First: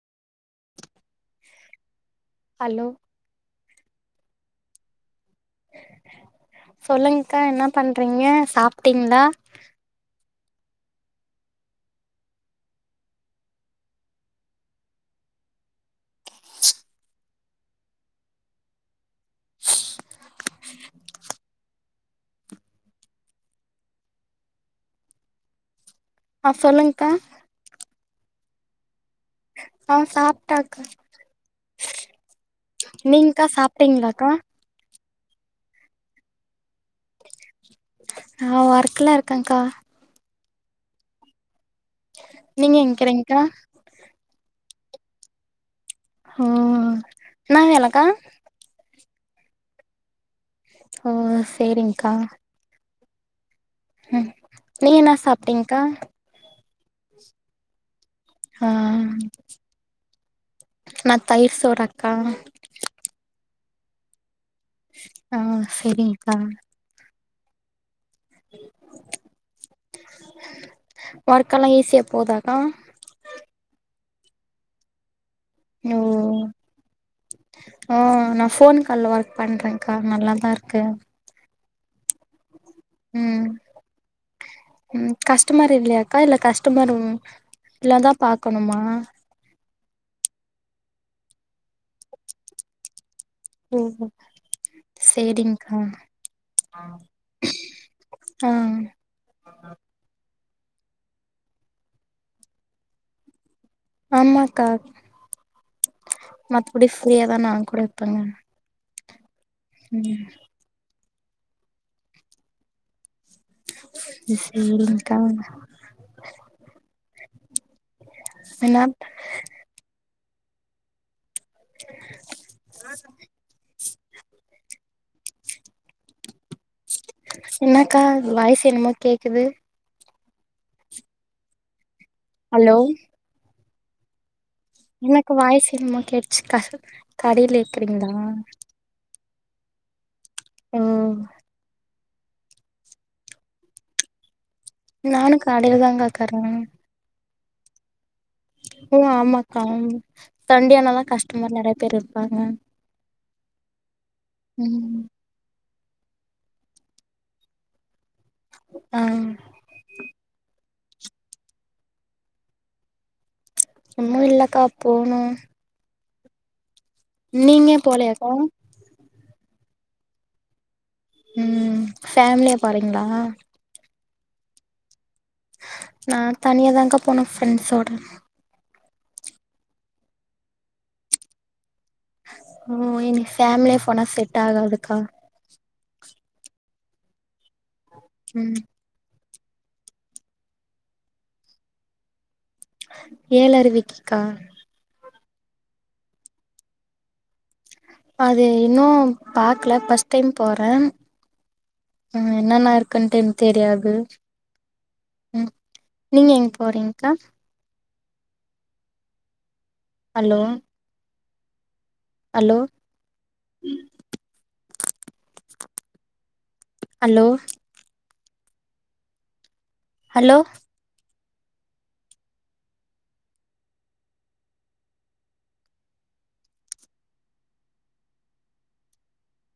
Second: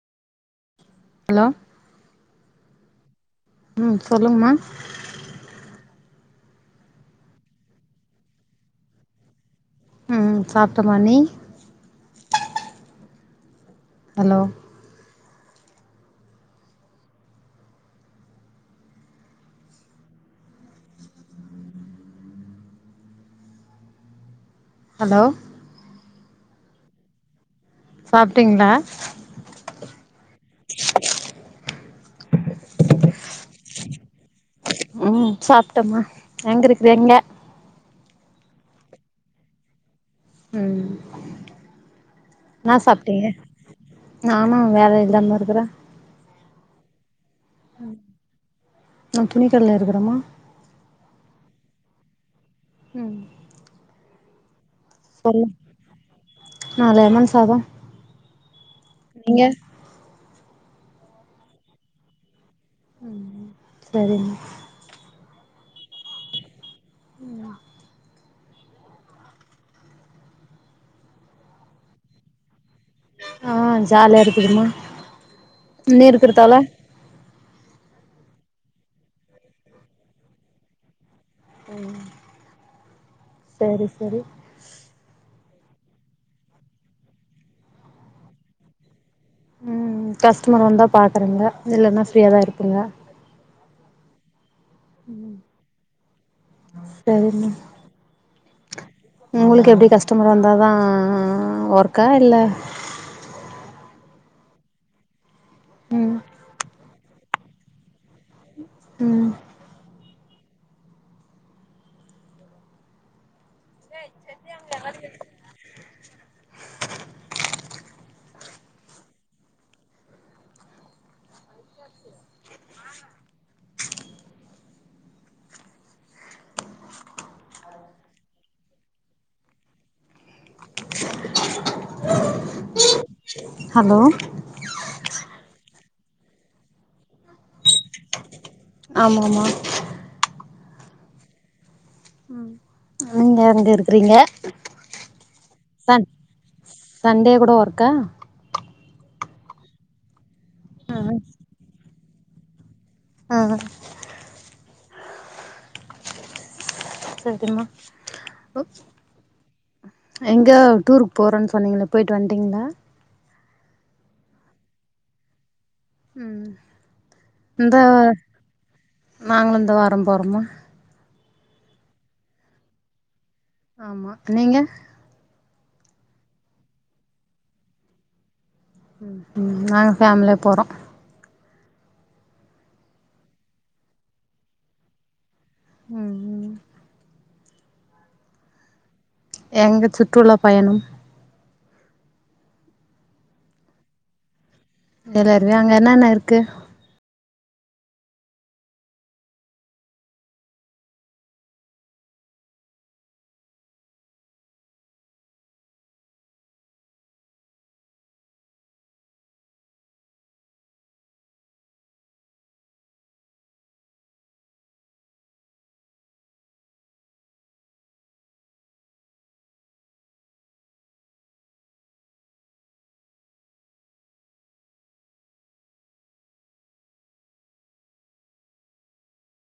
hello hello ம் சொல்லுங்கம்மா சொல்லுங்கா என்ன பண்றீங்க சாப்பிட்டீங்ளா ம் சாப்ட்டம்மா நீ ஹலோ ஹலோ ஆ சொல்லுங்க்கா சாப்ட்டிங்ளா சாப்ட்டாக்கா நீங்க்கா சாப்டிங்களாக்கா ம் சாப்ட்டம்மா எங்க இருக்றீங்க நா ஒர்க்கல இருக்கேன்க்கா ம் நீங்க என்னா சாப்ட்டீங்க எங்கிறீங்க்கா நானு வேல இல்லாம இருக்குறே ஆ என்னா வேலக்கா நா துணிக்கட்ல இருக்குறம்மா அ சேரிங்க்கா ம் ம் நீங் என்னா சொல்லு சாப்ட்டிங்க்கா நா லெமன் சாதோ அ நீங்க நா தயிர் சோறக்கா ம் செரிங்க அ செரிங்க்கா அ ஒர்க்கல்லா ஈஸியா போதாக்கா அ ஜாலியா இருக்குதும்மா ஓ நீ இருக்குறதாவ்ல ஆ நா ஃபோன் கால்ல ஒர்க் பண்றேன்கா நல்லாதா இர்க்கு ம் சரி சரி ஷ்டமர் இல்லையாக்கா இல்ல கஸ்டமர் ம் இல்லதா பாக்கணுமா ம் ம் ம் கஸ்டமர் வந்தா பாக்குறெங்க இல்லன்னா ஃப்ரீயாதா இருப்பெங்க ஓ சேரி்ங்க்கா செரி ஆ உங்குளுக்கு எப்டி கஷ்டமர் வந்தாதா ஆ ஒர்க்கா இல்ல ஆமாக்கா ம் மத்படி ஃப்ரீயாதா நா கூட இருப்பங்க ம் ம் ம் சேரிங்க்கா என்னாப் [inaudible] என்னக்கா வாய்ஸ் என்னமோ கேக்குது அலோ ஹலோ எனக்கு வாய்ஸ் என்னமோ கேட்டுச்சு கா கடைல இருக்குறீங்ளா ஆமாமா ம் ங்க எங்க இருக்கிறீங்க நானு கடைல தாங்காகறே கூடொ ஒர்க்கா ஓ ஆமாக்கா சண்டே ஆ யானல்லா கஷ்டமர் நெறய பேர் இருப்பாங்க ஆ ம் சரிம்மா ஆ எங்கா டூருக் போறொன் சொன்னீங்களே போய்ட் வன்ட்டீங்ளா உன்னு இல்லக்கா போணும் ம் நீங்க போலயாக்கா நாங்ளு இந்த வாரம் போறொம்மா ம் ஃபேம்லியா போறீங்ளா ஆமா நீங்க நான் தனியா தாங் கா போனு ஃப்ரெண்ட்ஸோட ம் நாங்க ஃபேம்லியா போறோ ஓ இனி ஃபேம்லியா போனா செட் ஆகாதுக்கா ம் ம் ம் எங்க சுற்றுலா பயணம் ஏழறுவிக்கிக்கா ஏழருவியா அங்க என்னன்ன இருக்கு அது இன்னூ பாக்ல ஃபஸ்ட் டைம் போறே ம் என்னன்னா இருக்கன் தென் தெரியாது ம் நீங்க எங் போறீங்கா ஹலோ அலோ அலோ ஹலோ